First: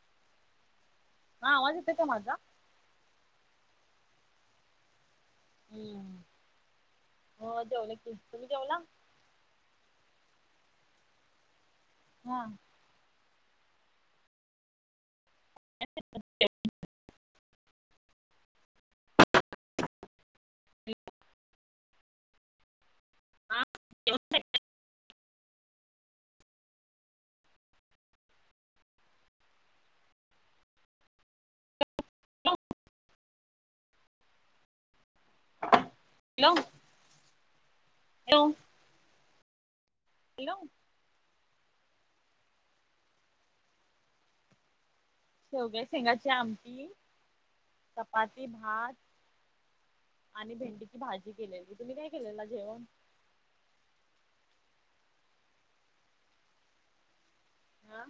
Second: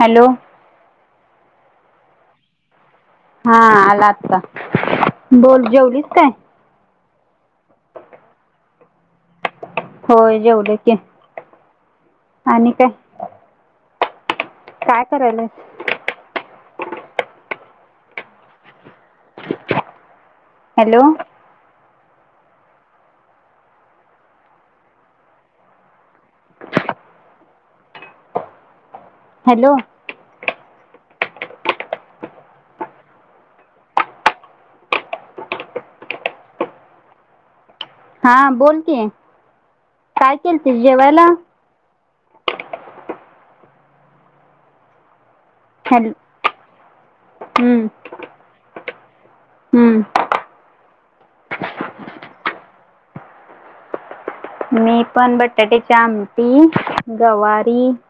Hello? हा आवाज येतोय का माझा? हा, आला आता. बोल जेवलीस हं. काय हो, जेवलो की, तुम्ही जेवला? होय जेवल की, हा. आणि काय? काय करायल? [unintelligible] हॅलो? [unintelligible] हॅलो? हॅलो. हा, हॅलो. बोल कि, काय केलतीस जेवायला? शेवग्याच्या हॅलो शेंगाची आमटी- [inaudible] चपाती, भात हम्म आणि भेंडीची भाजी केलेली तुम्ही काय केलेला जेवण? मी पण बटाट्याची आमटी, गवारी- हा.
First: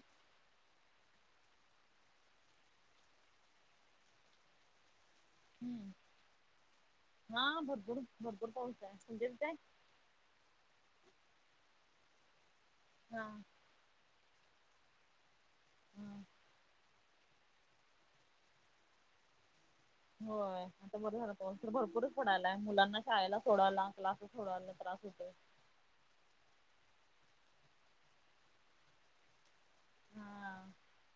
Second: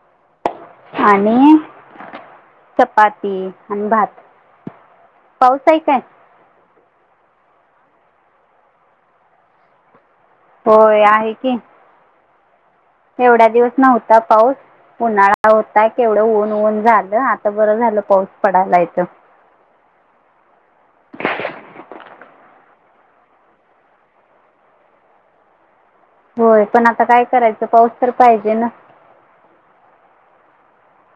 आणि चपाती आणि भात. पाऊस आहे हम्म कायं? हा भरपूर पाऊस आहे. होय आहे की. हा. एवढ्या दिवस नव्हता पाऊसं उन्हाळा होता हा. केवढं ऊन ऊन झालं. बरं झालं पाऊस पडायला इथं. होय. आता बरं झालं खर भरपूरचं पडायलायं मुलांना शाळेला सोडायला क्लास सोडायला त्रास होतंय. होय पण आता काय करायचं पाऊस तर पाहिजे ना. हा. [inaudible]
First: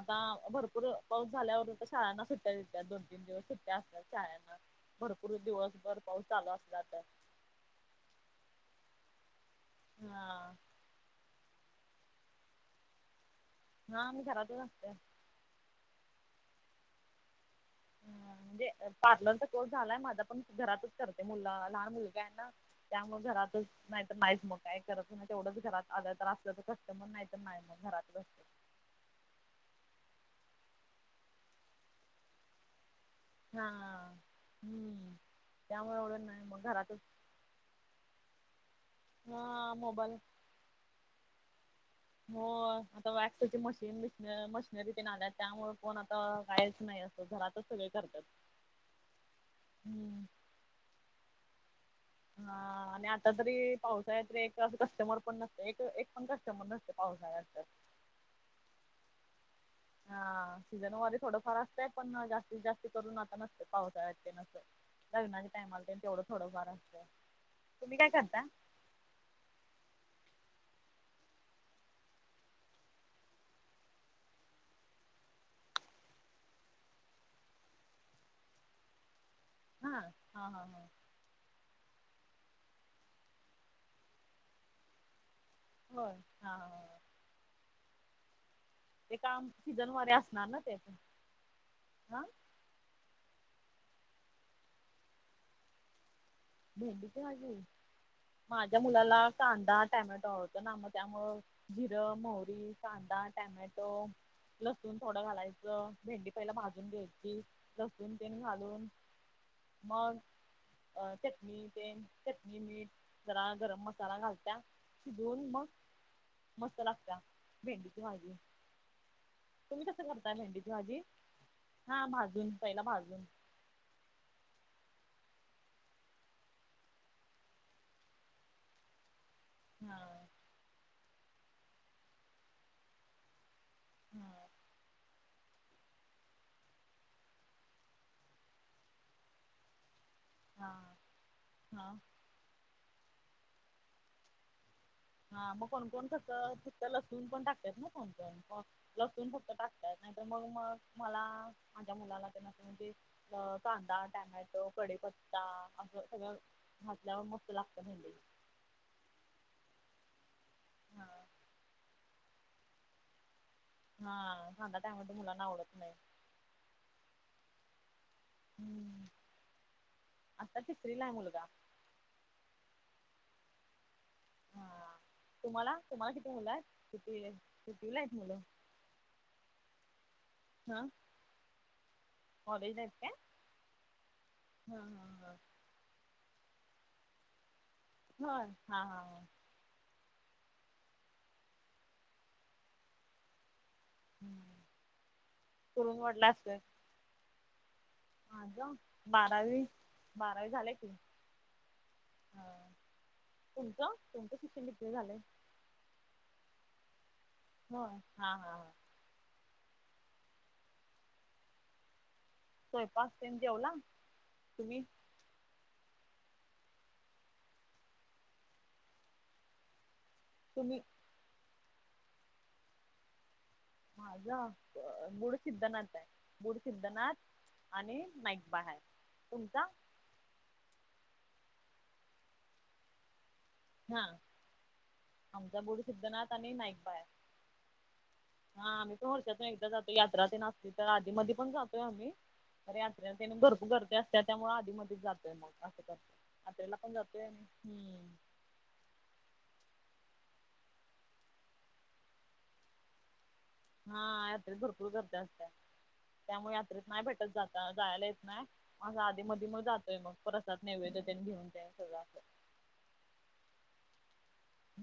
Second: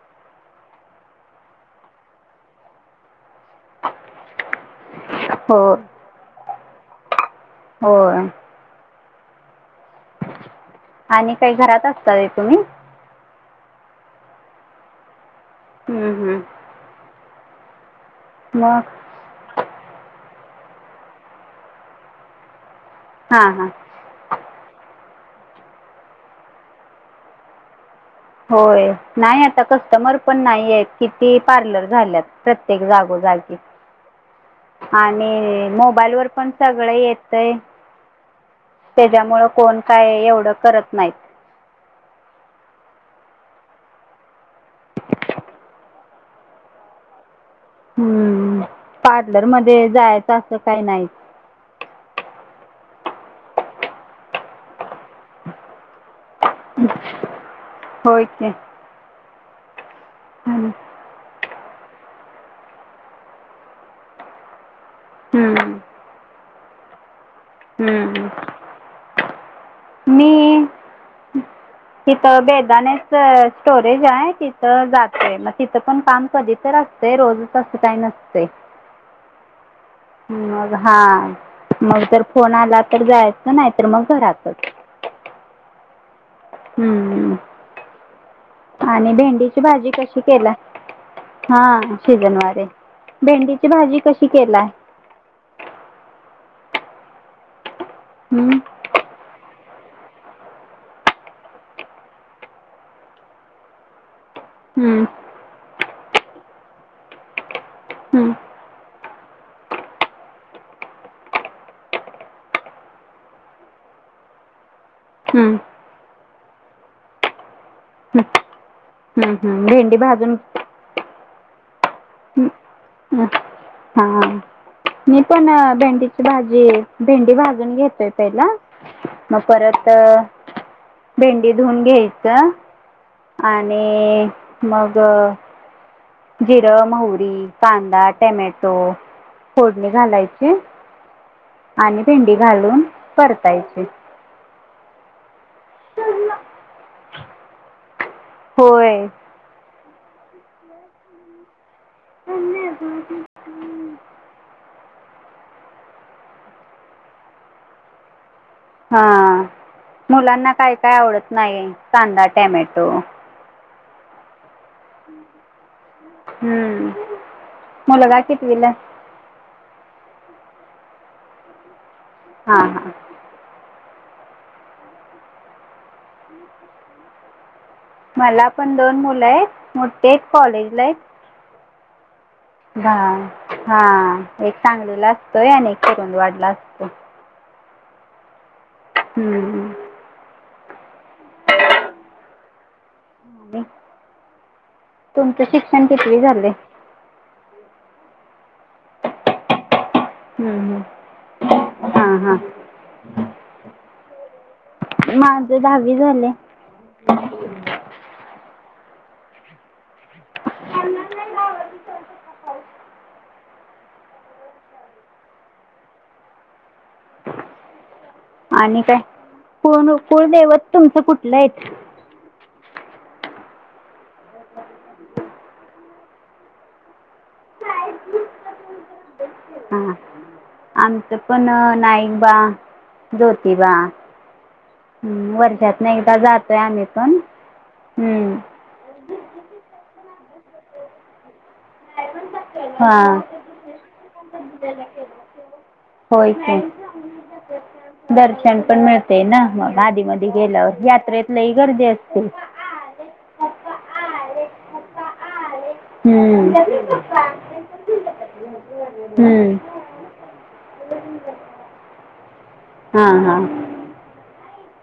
आता भरपूर पाऊस झाल्यावर शाळांना सुट्ट्या देतात दोन तीन दिवस सुट्ट्या असतात. ह. भरपूर दिवसभर पाऊस चालू असला तर होय. हां. आणि काय घरातं असतोय तुम्ही? हा आम्ही घरातचं असतोयं. हम्म हम्म. ह म्हणजे मग पार्लरचा कोर्स झालायं माझा पण घरातचं करते लहान मुलगा आहे ना. त्यामुळे हां घरातचं हां हाय. तर नाहीच मग काय कराचं तेवढंच घरात आल्या तर असल्याचं कस्टमर नाही तर नाही मग घरातचं. होय नाही आता कस्टमर पण नाही आहेत किती पार्लर झाल्यातं. एक जागो जागी हा हम्म आणि त्यामुळे मोबाईल एवढं वर नाही पण मग सगळं घरातच येतं. ते त्याच्यामुळे ह कोण काय मोबाईल एवढं करत नाहीत. हो आता वक्सची मशीन मशिनरी ते आल्या त्यामुळे पण आता काहीयचं नाही. घरातचं सगळ. हम्म पार्लर मध्ये जायचं असं काय नाही. हा आणि आता जरी पावसाळ्यात तर एक अस कस्टमर पण नसतं एक पण. पाऊस झानंतर [inaudible] होय ते. हा सीझनवारी थोडंफार असतंय पण जास्तीत जास्ती करून आता नसत पावसाळ्यात नसते. लग्नाच्या हं. टाईमला तेवढं थोडं फार असतं तुम्ही काय हं. करता? मी तिथं बेदानेच स्टोरेज आहे तिथं जातोय मग तिथं पण काम कधी तर असतं. ते रोजचं असं काही नसते मग हा. मंग फोन आला तर जायचं नाही तर मंग घरातच. होय हा. हा हम्म. आणि ते काम भेंडीची सीझन भाजी वारी कशी असणार केली ना ते पण हा हा सिजन वारे. भेंडीची भाजी कशी केलाय? भेंडीची भाजी हम्म माझ्या मुलाला कांदा टॅमॅटो आवडतो ना मग त्यामुळ. जिरं मोहरी कांदा टॅमॅटो लसूण हम्म थोडं घालायचं. भेंडी पहिला भाजून घ्यायची लसून हम्म तेन घालून. मग च. चटणी ते चटणी मीठ जरा गरम मसाला घालत शिधून हम्म मग मस्त लागत भेंडीची हम्म भाजी. हम्म हम्म. तुम्ही कस भेंडी भाजून करताय भेंडीची भाजी हा भाजून पहिला भाजून. ह हा, मी पण अ भेंडीची भाजी भेंडी भाजून घेतोय पहिला. मग परत हा भेंडी धुऊून घ्यायच. हा आणि मंग. जिरं मोहरी कांदा टॅमोटो फोडणी घालायची. हा, हा आणि भेंडी घालून परतायची. हा मग कोण कोण फक्त नुसतं लसूण पण टाकतात ना कोणकणण होय लसून फक्त टाक''--'' नाहीतर मग मग मला माझ्या मुलाला त्यांना अस म्हणजे कांदा टमॅटो. कडेपत्ता असं सगळं घातल्यावर मस्त लागतं भेंडी. हा मुलांना काय काय आवडत नाही कांदा टॅमॅटो. हा कांदा टोमॅटो मुला नावडत. नाही. हं. मुलगा कितवीला आता तिसरीला आहे मुलगा. ''हां'' हां'' हा तुम्हाला तुम्हाला किती मुलं किती हाईत. मला पण दोन मुलं आहेत मोठे कॉलेज ला आहे. कॉलेज आहेत काय. हा एक हा सांगलीला हा हा असतोय आणि एक कुरुंद वाढला असतो. होय हा हा. हम्म. [inaudible] हम्म. तुमचं शिक्षण किकवी झालं. माझ बारावी बारावी झाले की. हा हा, तुमचं तुमचं शिक्षण कितवी झालं. आहे माझं दहावी झालंय. होय हा हा हा. स्वयंपाक तेन जेवला. आणि काय कुळ कुळदैवत तुम्ही तुमचं कुठलं आहे. माझ गुड सिद्धनाथ आहे गुड सिद्धनाथ. आणि नाईक बा हाय. हा आमचं पण नाईकबा ज्योतिबा. हां ''हं आमचा मूळ ''वर्षातून एकदा सिद्धनाथ आणि जातो आहे आम्ही पण हम्म. हा आम्ही पण वर्षातून एकदा जातो यात्रा ते नसते तर आधी मध्ये पण जातो. तोय आम्ही यात्र हां घरपू घरते असते त्यामुळे आधी मध्येच जातोय मग असं करत. होय की यात्रेला पण जातोय आम्ही. दर्शन पण मिळतंय. ते ना मग आधी म गेल्यावर यात्रेतलाही गर्दी असते. हा यात्रेत भरपूर गर्दी असत हं, त्यामुळे यात्रेत नाही भेटत जात जायला येत नाही. मा आधी मध्ये हं, मग जातोय मग परसात नैववेद त्यांनी घेऊन त्या सगळं अस. ''हां'' हां''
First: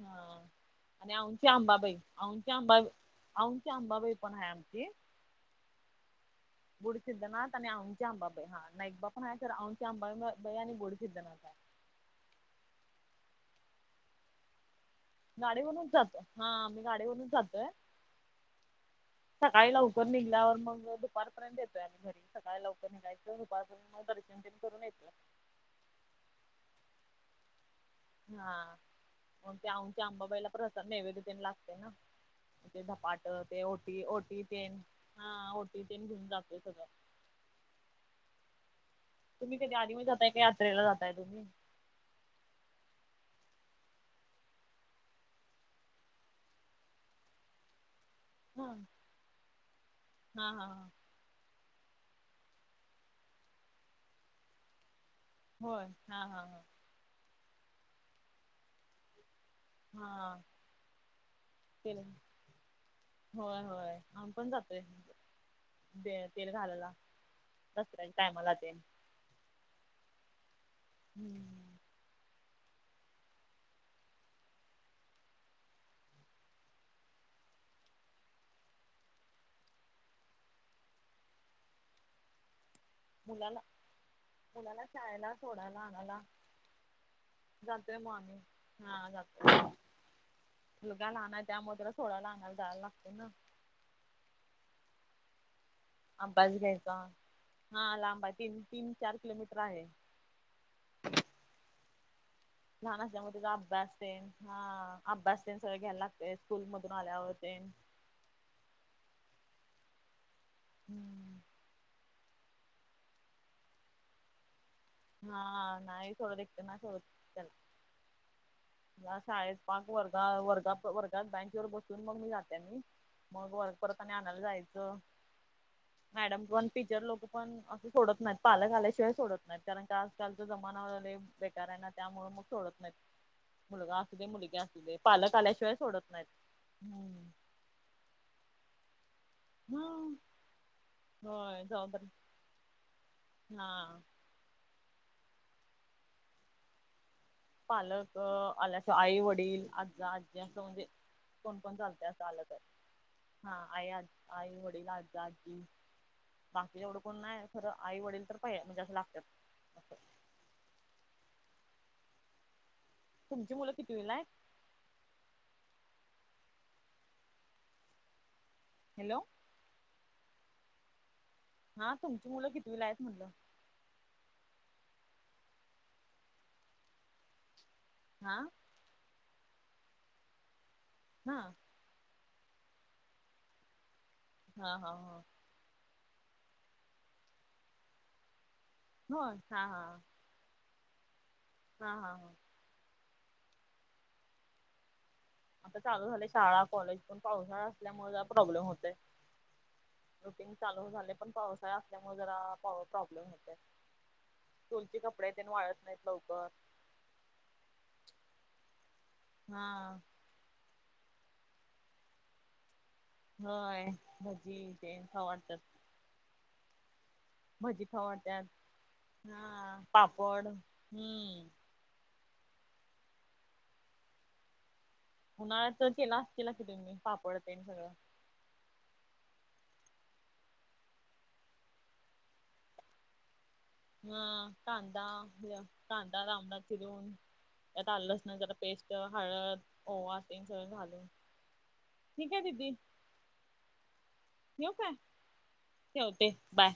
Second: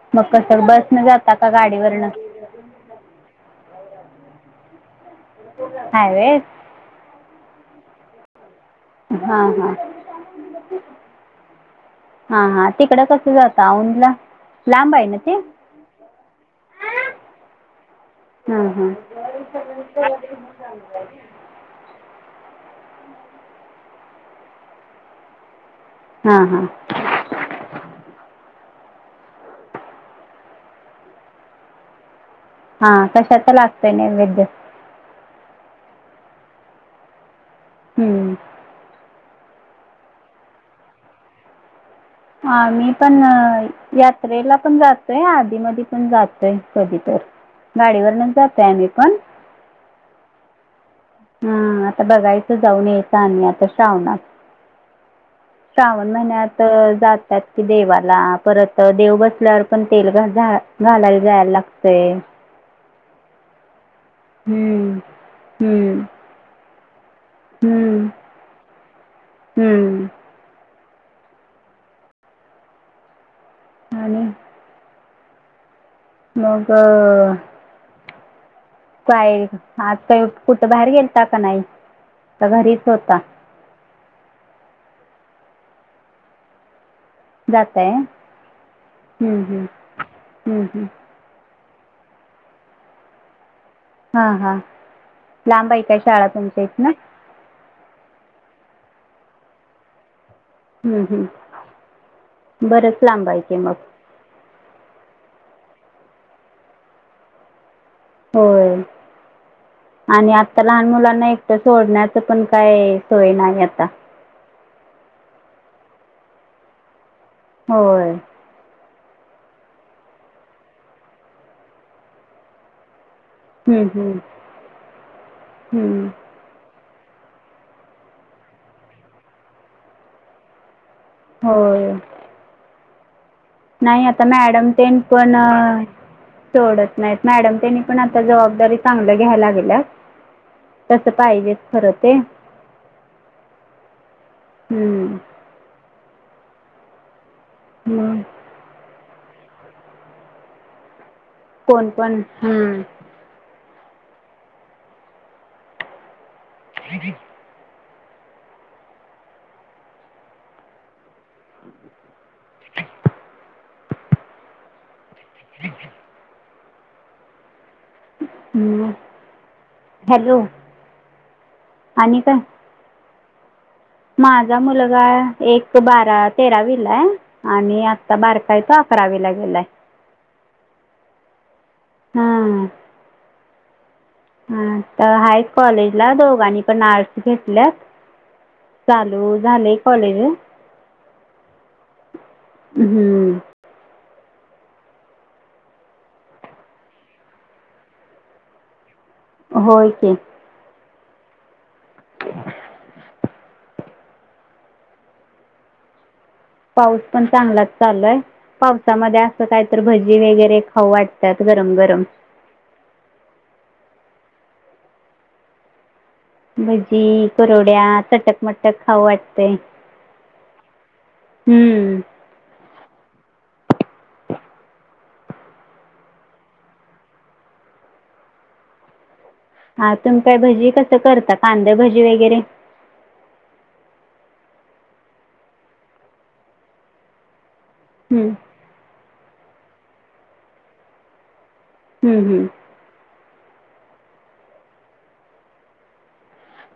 हा मग कसं बसनं आणि जाता का आउच्या अंबाबाई गाडीवरनं अउच्या अंबाबाई. आउची अंबाबाई पण आहे आमची. [unintelligible] गुढी सिद्धनाथ आणि आमचे आंबाबाई हा नाईकबा पण आहे हा तर हा आची आंबाई आणि गुढी सिद्धनाथ आहे. हा हा तिकड कसं जातं औंधला लांब आहे ना ते गाडीवरूनच जातो हा मी गाडीवरूनच जातोय. हां हां सकाळी लवकर निघाल्यावर मग दूपार र्यंत येतो आम्ही घरी सकाळी लवकर निघायचो दुपारपासून नऊ तर् करून येतो. हां हां हा मग त्या आऊच्या आंबाबाईला प्रसा नैवेदतेन लागते ना. ते हां झपाट कशाचं ते लागतं आहे ओटी ओटी नैवेद्य तेन हा ओटी तेन घेऊन जातोय सगळं. हम्म. तुम्ही कधी आधी मधी जाताय का यात्रेला जाताय? हा मी पण यात्रेला पण जातोय आधी मध पण जातोय कधी तर गाडीवरन जातोय हा आम्ही पण हा हा हा हम् आता बघायचं जाऊन येतं आम्ही आता श्रावणात. होय श्रावण हा हा महिन्यात हा जातात कि देवाला परत देव बसल्यावर पण तेल घ हा घालायला जायला तेल लागतय. होय होय आ पण जातोय. तेल घालला दसऱ्याच्या टायमाला तेन. हम्म [unintelligible] [unintelligible] मग काय आज काही कुठं बाहेर गेलता का नाही तर घरीच होता. मुलाला मुलाला शाळेला सोडायला आणायला. जाताय जातय मॉर्नि हा हं जातोय हं हं हं मुलगा लहान त्यामुळ त्याला सोडायाला आणायला जायला लागते ना. हा हा लांब हाय काय? शाळा अभयास तुमच्या इथनं घ्यायचा हा लांबा तीन तीन चार किलोमीटर आहे. हम्म हम् लहान बरंच लांब असल्यामुळे आहे त्याचा की मग. अभ्यास हा अभ्यास तेन सगळे घ्यायला लागते स्कूल मधून आल्यावरते होय आणि आता लहान मुलांना एकटं सोडण्यात पण काय सोय नाही आता. हा नाही सोडंत एकट नाय सोडत होय या शाळेत पाच वर्गा वर्गा वर्गात बँच वर बसून मग जाते मी मग हं परत हं आणि आणायला जायचं हं मॅडम पण टीचर लोक पण असं सोडत नाहीत पालक आल्याशिवाय सोडत नाहीत कारण क आजकालच्या जमान बेकार आहे ना होय त्यामुळे मग सोडत नाही. नाही आता मॅडम त्यांनी पालक पण आल्याशिवाय सोडत नाहीत सोडत नाहीत हम्म मॅडम त्यांनी पण आता जबाबदारी चांगलं घ्यायला तस पाहिजे होय खर जबाबदारी ते हा हम् पालक मग आल्याचं आई वडील आज्जा आज्जी असं म्हणजे कोण कोण पण चालत्यात आलं तर हम्म हा आई आ आई वडील आज्जा आज्जी बाकी एवढं कोण नाहीये खरं आई वडील तर पाहि म्हणजे असं लागत्यात. तुमची मुलं कितवीला आहेत? हां [inaudible] ह [inaudible] हॅलो- हॅलो हा आणि तुमची काय मुलं कितीवीला आहेत म्हटलं? माझा मुलगा एक बारा तेरावीला आहे आणि आता हा बारका आहे तो आक करावीला गेलाय हा हम्म हा हम हा हा आहेत काॅलेजला दोंघानी पण आर्ट्स घेतल्यात. होय चालू हा झालय हा कॉलेजं हा हा हम्म आता चालू झालेय शाळा कॉलेज पण पावसाळा असल्यामुळे जरा प्रॉब्लेम होतय. होय की रुटींग चालू झालय पण पावसाळा असल्यामुळ जरा पाव प्रॉब्लेम होतय. स्कूलची कपडे तेन वाळत नाहीत लवकर पाऊस पण चांगलाच चालू आहे पावसामध्ये असं काय तरी हा भजी वगैरे खाऊ वाटत्यात गरम गरम होय भजी तेन खाऊ वाटत्यात भजी भजी कुरवड्या खाऊ वाटतात चटकमटक खाऊ वाटतय हा पापड हम्म हम्म उन्हाळ्याच केलं अशीला कि तुम्ही पापड तेन सगळं हा तुम्ही काय भजी कस करतात? कांद्या भजी वगैरे ह कांदा हे कांदा लांबडा चिरून त्यात आलं हम्म. लसणाची जरा पेस्ट हळद ओवा तेन सगळं घालून हम्म ठीक आहे हम्म. दिदी ठेवू काय? ठेवते बाय